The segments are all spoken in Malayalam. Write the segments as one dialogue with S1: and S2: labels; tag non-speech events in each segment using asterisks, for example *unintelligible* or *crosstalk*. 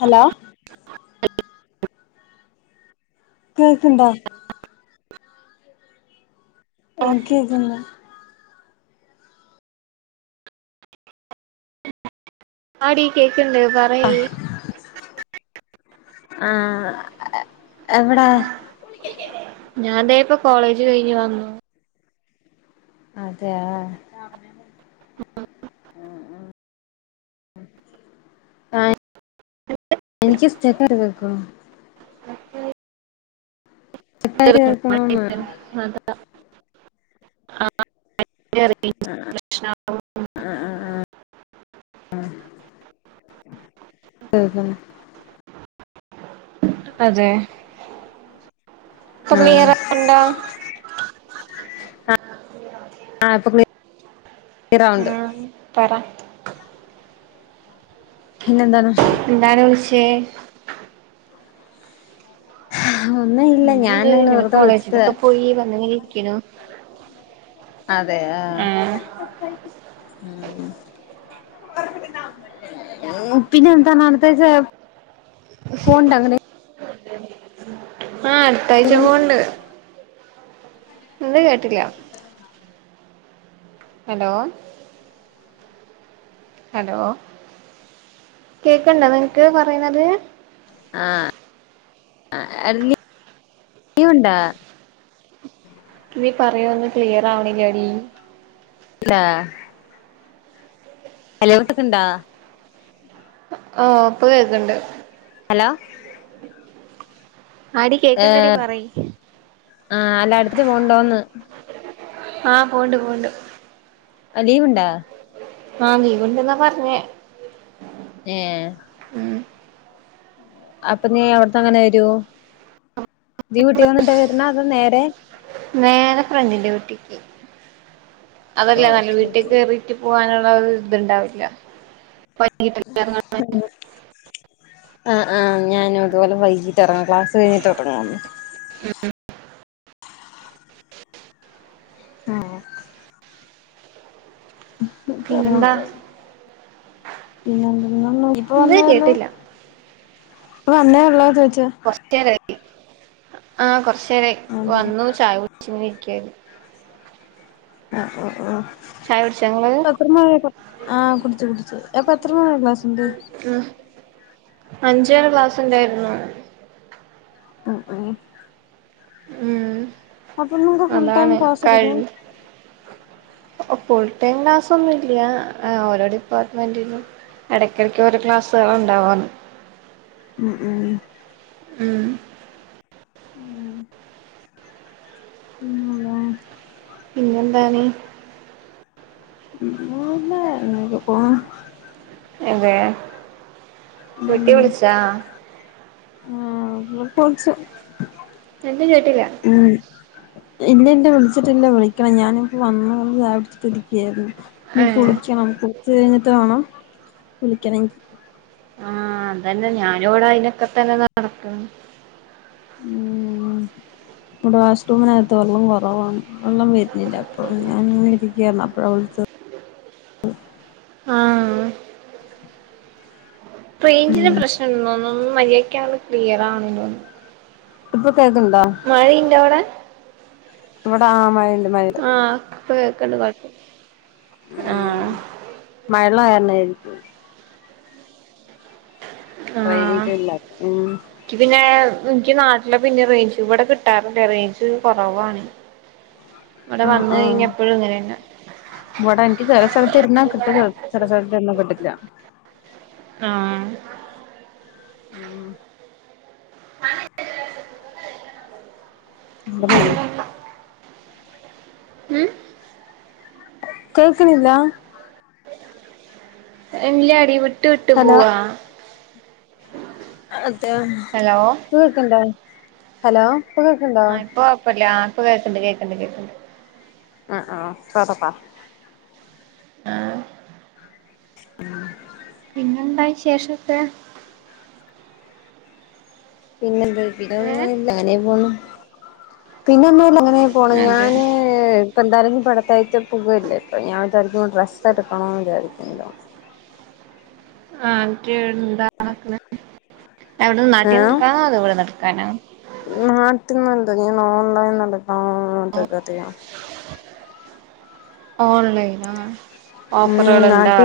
S1: ഹലോ കേക്ക്ണ്ടോ? എനിക്ക് കേൾക്കണില്ല
S2: ആടീ കേൾക്ക്ണ്ട് പറയ്
S1: ആഹ് എവിടാ
S2: ഞാൻ തേ ഇപ്പൊ കോളേജ് കഴിഞ്ഞ് വന്നു
S1: അതെയോ
S2: *inaudible*
S1: ആഹ് ആഹ് ഇക്ക് ഇഷ്ടാ അഹ് കറി വെക്കോ
S2: *unintelligible*
S1: സ്റ്റെക്കായിട്ട് കേൾക്കണോന്ന്
S2: *unintelligible* അതാ *unintelligible*
S1: ആഹ് ആഹ് ആഹ് ആഹ് ഓഹോ
S2: അതേയ്
S1: ആഹ് *unintelligible* ഈ റൗണ്ട്
S2: പറ
S1: പിന്നെന്താണ്
S2: എന്താണ് വിളിച്ചെ
S1: ഒന്നും ഇല്ല
S2: ഇന്നെന്ത്
S1: ഞാനങ്ങനെ
S2: ഇങ്ങനെ
S1: വെറുതെ വിളിച്ചതാ
S2: കോളേജിലൊക്കെ പോയി വന്നിങ്ങനെ ഇരിക്ക്ണു
S1: *unintelligible* അതെ ആഹ് പിന്നെ എന്താ അട്ത്താഴ്ച്ച ഫോണ്ടങ്ങന
S2: ആഹ് അടുത്താഴ്ച പോവ്ണ്ട് എന്ത് കേട്ടില്ല ഹലോ ഹലോ കേക്ക്ണ്ടോ നിനക്ക് പറയുന്നത്
S1: ആഹ് *unintelligible* ഉണ്ടാ
S2: നീ പറയ്ണൊന്നും ക്ലിയർ ആവണില്ലെടി
S1: ലാ ഹലോ കേക്ക്ണ്ടാ
S2: ആഹ് ഇപ്പ കേക്ക്ണ്ട്
S1: ഹലോ
S2: ആടി കേക്ക്ണ്ടെടി
S1: ഏഹ്
S2: പറയി
S1: ആഹ് അല്ല അടുത്താഴ്ച പോവ്ണ്ടോന്ന്
S2: ആഹ് പോണ്ട് പോണ്ട്
S1: ആഹ് ലീവ്ണ്ടാ
S2: ആഹ് ലീവ് ഇണ്ട്ന്നാ പറഞ്ഞേ
S1: ഏഹ്
S2: ഉം
S1: അപ്പൊ നീ അവിട്ന്ന് അങ്ങനെ വരും നീ വീട്ടി വന്നിട്ടാ വരുന്നെ അതോ നേരെ
S2: നേരെ ഫ്രണ്ട്ന്റെ വീട്ടിൽക്ക് അതല്ലെ നല്ല
S1: ഓക്കെ
S2: വീട്ട്
S1: ഓക്കെ
S2: കേറി ട്ടി പോവാനുള്ള ഒരു ഇതുണ്ടാവില്ല *unintelligible*
S1: ആഹ് ആഹ് ഞാനും ഇതുപോലെ വൈകീട്ട് ഇറങ്ങും ക്ലാസ്സ് കഴിഞ്ഞിട്ട് ഇറങ്ങും
S2: ഉം
S1: ആഹ്
S2: പിന്നെന്താ
S1: *unintelligible* പിന്നെ *unintelligible* ഇപ്പൊ
S2: ഇത്
S1: വന്നേ ഒള്ളൂ
S2: കേട്ടില്ല
S1: ഇപ്പ വന്നേ ഉള്ളോ ചോയിച്ച
S2: കുറച്ചേരായി ആഹ് കൊറച്ച് നേരായി
S1: അതെ
S2: വന്നു ചായ കുടിച്ച് ഇങ്ങനെ ഇരിക്കായിരുന്നു
S1: ആഹ് ആഹ് ആഹ്
S2: ചായ കുടിച്ച ഇങ്ങള്
S1: ഇപ്പൊ എത്ര നാൾ ആഹ് കുടിച്ചു കുടിച്ചു അപ്പൊ എത്രവരെ ക്ലാസ്ണ്ട്
S2: ആഹ് അഞ്ചവരെ ക്ലാസ് ഉണ്ടായിരുന്നു
S1: ഉം ഉം
S2: ഉം
S1: അപ്പൊ നിങ്ങക്ക് ഫുൾ ടൈം
S2: അതാണ്
S1: ക്ലാസ് എടുക്കും
S2: കഴും ഫുൾ ടൈം ക്ലാസ് ഒന്നും ഇല്ല്യ ഓരോ ഡിപ്പാർട്ട്മെന്റിലും ഇടയ്ക്കിടയ്ക്ക് ഓരോ ക്ലാസാള ഉണ്ടാവാന്ന്
S1: ഉം ഉം
S2: ഉം
S1: ഉം പിന്നെന്താ
S2: പിന്നെ എന്താണ്
S1: പിന്നെ എന്താ ഇങ്ങനെ ഒക്കെ പോണ്
S2: അതെ വീട്ടി വിളിച്ചാ
S1: ആ ഉമ്മക്ക് വിളിച്ചു
S2: എന്ത് കേട്ടില്ല
S1: ഉം ഇല്ലില്ല വിളിച്ചിട്ടില്ല വിളിക്കണം ഞാനിപ്പോ വന്ന് കൊണ്ട് ചായകുടിച്ചിട്ടിരിക്കയായിരുന്നു ഇനി
S2: ഏ
S1: കുളിക്കണം കുളിച്ച കഴിഞ്ഞിട്ട് വേണം വിളിക്കണെങ്കിൽ-
S2: ആഹ് അതന്നെ ഞാനും ഇവിട അയിനൊക്കെ തന്നെ നടക്കണെ
S1: ഉം നമ്മുടെ വാഷ്റൂമിനകത്ത് വെള്ളം കുറവാണ് വെള്ളം വരുന്നില്ല അപ്പോൾ ഞാനിങ്ങനെരിക്ക അപ്പോഴാണ് വിളിച്ചത്
S2: ആഹ് റേഞ്ചിന്റെ പ്രശ്നൊണ്ടെന്ന് തോന്ന്ന്നു ഒന്നും മര്യാദക്കങ്ങ്ട് ക്ലിയറാകുന്നില്ല
S1: ഇപ്പൊ കേൾക്കണണ്ടോ?
S2: മഴ ഇന്റൊ അവിടെ
S1: ഇവിടെ ആഹ് മഴയ്ണ്ട്
S2: ആഹ് ഇപ്പ കേക്കണ്ട് കുഴപ്പമൊന്നുമില്ല ആഹ്
S1: മഴയുള്ള കാരണമായിരിക്കും
S2: ആഹ്
S1: റേഞ്ച് ഇല്ലാത്തെ ഉം
S2: എനിക്ക് പിന്നെ എനിക്ക് നാട്ടിലെ പിന്നെ റേഞ്ച് ഇവിടെ കിട്ടാറില്ലേ റേഞ്ച് കുറവാണ്
S1: *inaudible*
S2: ഇവിടെ
S1: ആഹ്
S2: വന്ന്
S1: ആഹ്
S2: കഴിഞ്ഞാ എപ്പോഴും ഇങ്ങനെന്നെ
S1: ഇവിടെ എനിക്ക് ചെലസ്ഥലത്തിരുന്നാ കിട്ടും ചെലസ്ഥലത്തിരുന്നാ കിട്ടില്ല
S2: ആഹ്
S1: ഉം
S2: *unintelligible*
S1: *unintelligible*
S2: ഉം
S1: കേൾക്കണില്ല
S2: ഇല്ലാടി വിട്ട് വിട്ട്
S1: ഹലോ
S2: പോവ്വാ
S1: *unintelligible* നീ കേൾക്ക്ണ്ടോ ഹലോ ഇപ്പ കേക്ക്ണ്ടോ
S2: ആഹ് ഇപ്പൊ കുഴപ്പമില്ല ആ ഇപ്പൊ കേൾക്കണ്ട് കേൾക്കണ്ട് കേൾക്കണ്ട്
S1: ആഹ് ആഹ് *unintelligible*
S2: ആഹ്
S1: *unintelligible*
S2: പിന്നെന്താ വിശേഷൊക്കെ
S1: പിന്നെ എന്ത് പിന്നെ
S2: ഏഹ്
S1: ഒന്നൂല്ല അങ്ങനെ പോണു പിന്നൊന്നൂല്ല അങ്ങനെ പോണ്
S2: അതെ
S1: ഞാന് ഇപ്പെന്തായാലും അടുത്താഴ്ച പോവുല്ലേ അപ്പോൾ ഞാൻ കരുതിയൊരു ഡ്രസ്സ്- എടുക്കണമെന്ന് വിചാരിക്കുന്നു
S2: *unintelligible* അത് നാട്ടിന്ന് എടുക്കാനോ അതോ ഇവിടുന്ന് എടുക്കാനോ
S1: നാട്ടിനെടുക്കാനല്ല ഓൺലൈനിൽ നിന്ന് എടുക്കാന്ന് കരുതിയ
S2: ഓൺലൈനോ ഓഫറുകൾ ഉണ്ടോ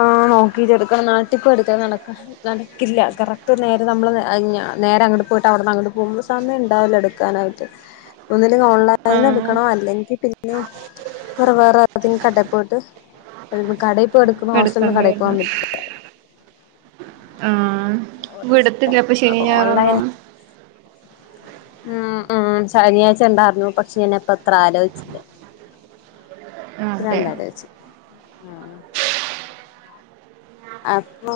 S1: ആഹ നോക്കിട്ട് എടുക്കണം നാട്ടിപ്പോയ് എടുക്കാൻ നടക്ക നടക്കില്ല കറക്റ്റ് നേരെ നമ്മള് നേരെ അങ്ങോട്ട് പോയിട്ട് അവിടുന്ന് അങ്ങോട്ട് പോകുമ്പോൾ സമയമുണ്ടാവില്ല എടുക്കാനായിട്ട് ഒന്നുമില്ലെങ്കിൽ ഓൺലൈനായി-
S2: ആഹ്
S1: എടുക്കണോ അല്ലെങ്കിൽ പിന്നെ ഇവിടെ വേറെ- ഏതേലും കടയി പോയിട്ട് കടയി പോയ് എടുക്കണം ഹോസ്റ്റലിൽ നിന്ന് കടയി പോകൻ
S2: എടുക്കണ്ടായിരുന്നു
S1: പറ്റില്ല
S2: ആഹ്
S1: റിസ്കാ
S2: വിടുത്തില്ലെ അപ്പൊ ശനീം
S1: ഓൺലൈൻ
S2: ഞായറൊന്നും
S1: ഉം ഉം ശനിയാഴ്ച ഇണ്ടാരുന്നു പക്ഷെ ഞൻപ്പ അത്ര ആലോച്ചില്ലേ പിന്നെ
S2: അതെ
S1: എന്താടി വെച്ച് അപ്പൊ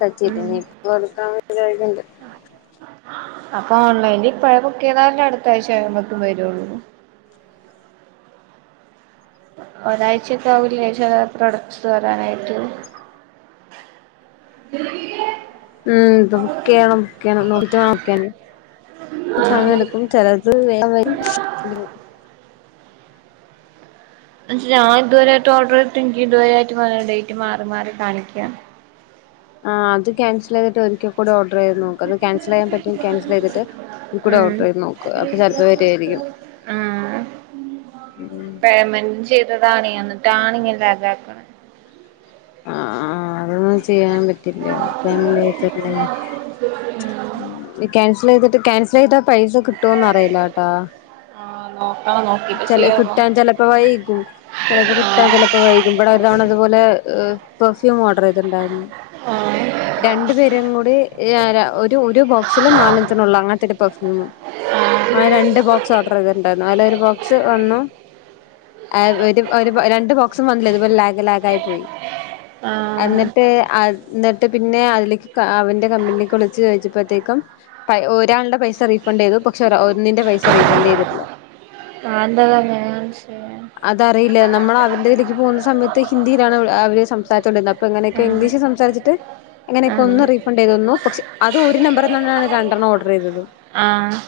S1: പറ്റില്ല
S2: ഉം
S1: ഇനീപ്പ എടുക്കാൻ വേണ്ടി കഴണ്ട്
S2: അപ്പൊ ഓൺലൈനിൽ ഇപ്പഴ ബുക്ക് ചെയ്താലേ അടുത്ത ആഴ്ച ആമ്പോക്കും വരു ഉള്ളു ഒരാഴ്ചക്കെ ആവില്ലേ ച പ്രൊഡക്ട്സ് വരാനായിട്ടു
S1: ഉം ഇത് ബുക്ക്യ്യണം ബുക്ക്യ്യണം നോക്കിട്ട് ബുക്കിയല്ലെ സമയടുക്കും ചെലത് വേഗം വരും *unintelligible*
S2: ഞൻ ഇതുവരെയായിട്ട് ഓർഡർ ചെയ്ത്ട്ട് എനിക്ക് ഇതുവരെയായിട്ട് വരാ ഡേറ്റ് മാറി മാറി കാണിക്ക്യ
S1: ആഹ് അത് ക്യാസൽ ചെയ്തിട്ട് ഒരിക്കൽ കൂടി ഓഡർ ചെയ്ത് നോക്ക അത് ക്യാൻസൽ ചെയ്യൻ പറ്റു ക്യാസൽ ചെയ്തിട്ട് കൂടെ
S2: ഉം
S1: ഓർഡർ ചെയ്ത് നോക്ക അപ്പൊ ചിലപ്പോ വരു അരിക്കും ഉം
S2: പേമെന്റ് ചെയ്തതാണെ അന്നിട്ടാണ് ഇങ്ങനെ ലാകാക്കണെ
S1: ആഹ് ആഹ് അതൊന്നും ചെയ്യാൻ പറ്റില്ല പേമെന്റ് ചെയിത പിന്നെ ഉം ക്യാസൽ ചെയ്തിട്ട് ക്യാൻസൽ ചെയ്ത പൈസ കിട്ടുവോന്ന് അറിയില്ലാട്ടാ
S2: ആഹ് നോക്കണം നോക്കിട്ട്
S1: ചില
S2: ചെയ്യാവോ
S1: കിട്ടാൻ ചില ഇപ്പ വൈക്കും ചിലപ്പോ കിട്ടാ
S2: ആഹ്
S1: ചിലപ്പോ വൈകും ഇവിടെ ഒരു തവണ ഇതുപൊലെ പെർഫ്യൂ ഓഡർ ചെയ്തിണ്ടരുന്നു
S2: ആഹ്
S1: രണ്ടു പേരും കൂടി ഇ അര ഒരു ഒരു ബോക്സില് നാലഞ്ചണ ഉള്ളൂ അങ്ങനത്തെ ഒരു പെർഫ്യൂമും ആ രണ്ട് ബോക്സ് ഓർഡർ ചെയ്തിട്ടുണ്ടാരുന്നു അല്ല ഒരു ബോക്സ് വന്നു ആ ഒരു ഒരു രണ്ട് ബോക്സും വന്നില്ലേ ഇതുപോലെ ലാഗ് ലാഗ ആയി പോയി
S2: ആഹ്
S1: എന്നിട്ട് അ എന്നിട്ട് പിന്നെ അതിലേക്ക് അവന്റെ കമ്പിലേക്ക് വിളിച്ചു ചോദിച്ചപ്പോത്തേക്കും പ ഒരാളുടെ പൈസ റീഫണ്ട് ചെയ്തു പക്ഷെ ഒര ഒന്നിന്റെ പൈസ റീഫണ്ട് ചെയ്തിട്ടില്ല
S2: *unintelligible*
S1: അതറിയില്ല നമ്മൾ അവരുടെതിലേക്ക് പോകുന്ന സമയത്ത് ഹിന്ദിയിലാണ് അവ അവര് സംസാച്ചുകോണ്ടിന്നെ അപ്പ ഇങ്ങനെക്കെ
S2: ആഹ്
S1: ഇംഗ്ലീഷ് സംസരിച്ചട്ട് അങ്ങനെക്കെ
S2: ആഹ്
S1: ഒന്ന് റീഫണ്ട് ചെയ്ത് തന്നു പക്ഷെ അത് ഒരു നമ്പറിൽ നിന്നാണ് രണ്ടെണ്ണം ഓർഡർ ചെയ്തതും
S2: ആഹ്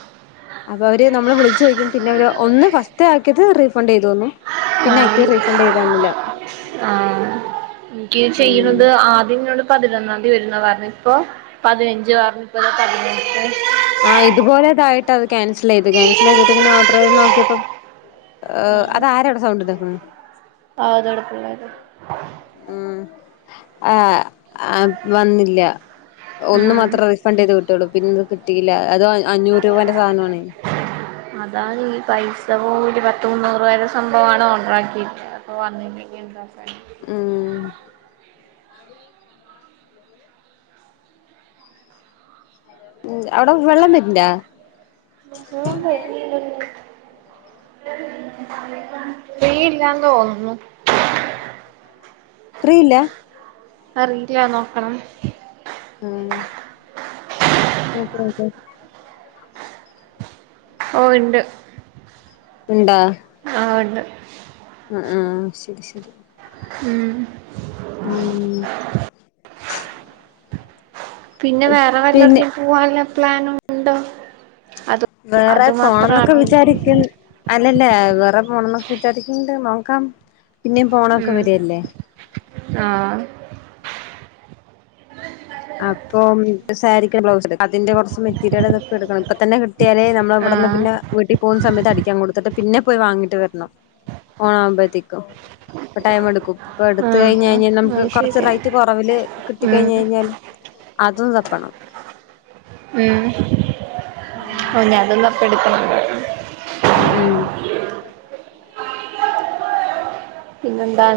S1: അപ്പൊ അവര് നമ്മള് വിളിച്ചുയ്ക്കും പിന്നെ അവര് ഒന്ന് ഫസ്റ്റ് ആക്കിട്ട് റീഫണ്ട് ചെയ്തു തന്നു പിന്നെ
S2: ആഹ്
S1: ആക്കിയത് റീഫണ്ട് ചെയ്ത് തന്നില്ല
S2: ആഹ് എനിക്ക്
S1: ഉം
S2: ചെയ്യുന്നത് ആദ്യം എനോണ്ട് പതിനൊന്നാംതി വരുന്ന പറഞ്ഞ ഇപ്പോ പതിനഞ്ച് പറഞ്ഞ ഇപ്പ ദേ പതിനഞ്ച്
S1: ആ ഇതുപോലെതായിട്ട അത് ക്യാൻസൽ ചെയ്ത് ക്യാൻസൽ ചെയ്തിട്ട് പിന്നെ ഓർഡർത് നോക്കിയപ്പ ഏഹ് അത് ആരവിടെ സൗണ്ട് ഇതാക്കണെ
S2: ആഹ് അത് ആടുകളെലാണു
S1: ഉം ആഹ് ആം വന്നില്ല ഒന്ന്
S2: ഉം
S1: മാത്രം ഫണ്ട് ചെയ് കിട്ടി ഉള്ളൂ പിന്നെത് കിട്ടില്ല അത് അഞ്ഞൂ രൂപന്റെ സാനം ആണേ
S2: അതാ ഈ പൈസ പോ ഒരു പത്ത് മുന്നൂറ് രൂപേടെ സംഭവണ് ഓർഡറാക്കിട്ട് അപ്പ വന്നിലെങ്കിൽ എന്താ
S1: ഉം ഉം അവിടെ വെള്ളം വരിണ്ടാ
S2: *unintelligible* വരിനിടല്ലോ ഇവിടെ ഇല്ലന്ന് തോന്നുന്നു
S1: ഫ്രീ ഇല്ല
S2: അറില്ല നോക്കണം
S1: ആഹ് ഓക്കെ ഒക്കെ
S2: ഓഹ് ഇണ്ട്
S1: ഇണ്ടാ
S2: ആഹ് ഉണ്ട്
S1: ആഹ് ആഹ് ശരി ശരി
S2: ഉം
S1: ഉം
S2: പിന്നെ വേറെ
S1: പിന്നെ
S2: വല്ലടത്തും പോവാനുള്ള പ്ലാനും ഉണ്ടോ അ
S1: വേറെ പോണംന്നൊക്കെ വിചാരിക്കും അല്ലല്ലേ വേറെ പോണംന്നൊക്കെ വിചാരിക്ക്ണ്ട് നോക്കാം പിന്നേം പോണൊക്കെ
S2: ഉം
S1: വരില്ലേ
S2: ആഹ്
S1: അപ്പൊ സാരിക്ക് ഒരു ബ്ലൗസ് എടുക്കണം അതിന്റെ കുറച്ച് മെറ്റീരിയൽ ഇതൊക്കെ എടുക്കണം ഇപ്പൊ തന്നെ ട്ടിയാലേ നമ്മള
S2: ആ
S1: ഇവിടുന്ന് പിന്ന വീട്ടി പോകുന്ന സമയത്ത് അടിക്കാൻ കൊടുത്തിട്ട് പിന്നെ പോയി വാങ്ങിട്ട് വരണം ഓണാകുമ്പത്തേക്കും ഇപ്പൊ ടൈം എടുക്കും ഇപ്പൊ
S2: ആ
S1: എടുത്ത് കഴിഞ്ഞ് കഴിഞ്ഞാൽ
S2: അത്
S1: നമുക്ക് കുറച്ച്
S2: ശരിയാ
S1: റേറ്റ് കുറവില്
S2: ഉം
S1: കിട്ടിക്കഴിഞ്ഞ് കഴിഞ്ഞാല് അതും തപ്പണം
S2: ഉം
S1: ഉം
S2: ഓഹ് ഞാനൊന്നും അപ്പ എടുക്കണില്ല
S1: ഉം ഉം
S2: പിന്നെന്താ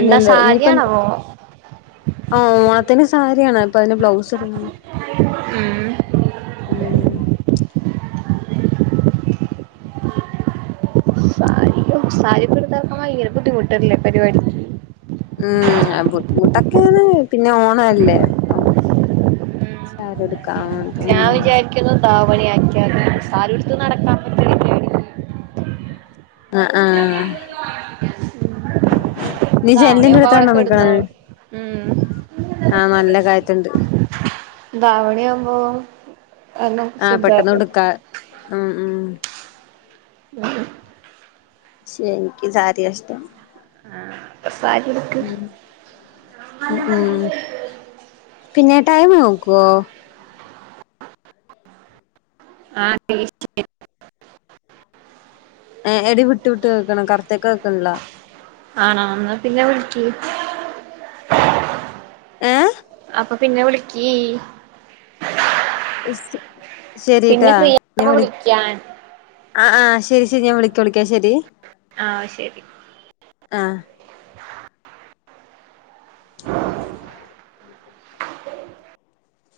S2: എന്താ സാരിയാണോ
S1: ഓഹ് ഓണത്തിന് സാരിയാണ് അപ്പൊ അതിന് ബ്ലൗസ് എടു
S2: ഉം
S1: ഉം
S2: സാരിയോ സാരിക്കെ ഉടുത്ത് നടക്കാൻ ഭയങ്കര ബുദ്ധിമുട്ടല്ലേ പരിപാടി
S1: ഉം ബുദ്ധിമുട്ടൊക്കെയാണ് പിന്നെ ഓണല്ലേ അപ്പം സാരി ഉടുക്കാം
S2: ഞാൻ വിചാരിക്കുന്ന് ധാവണി ആക്കിയാലോ സാരി ഉടുത്ത് നടക്കാൻ പറ്റില്ല പരിപാടിക്ക്
S1: ആഹ് ആഹ് നീ ചെല്ലിന്റെ
S2: ധാവണിയാവുമ്പോ അവിടെ
S1: അടുത്താണ നിക്കണ
S2: കെടന്നോളും ഉം
S1: ആഹ് നല്ല കാറ്റ്ണ്ട്
S2: ധാവണി ആവുമ്പോ
S1: ആഹ് പെട്ടെന്ന് ഉടുക്കാ ഉം ഉം
S2: *unintelligible*
S1: പക്ഷേ എനിക്ക് സാരിയാ ഇഷ്ടം
S2: *unintelligible*
S1: ഉഅ ഉം പിന്നെ ടൈം നോക്കുവോ
S2: ആഹ് *unintelligible*
S1: എടി വിട്ടു വിട്ട് കേക്കണ് കറക്ട് കേക്കണില്ല
S2: ആണോ എന്നാ പിന്നെ വിളിക്ക
S1: ഏഹ്
S2: അപ്പൊ പിന്നെ വിളിക്കി പിന്നെ
S1: ശെരിട്ടാ
S2: ഫ്രീ
S1: ഞാൻ
S2: ആവുമ്പോ
S1: വിള
S2: വിളിക്ക് ഞാൻ
S1: ആഹ് ആഹ് ശരി ശരി ഞാൻ വിളിക്ക വിളിക്കാം ശരി
S2: ആഹ് ശരി
S1: ആഹ്
S2: *inaudible* ആ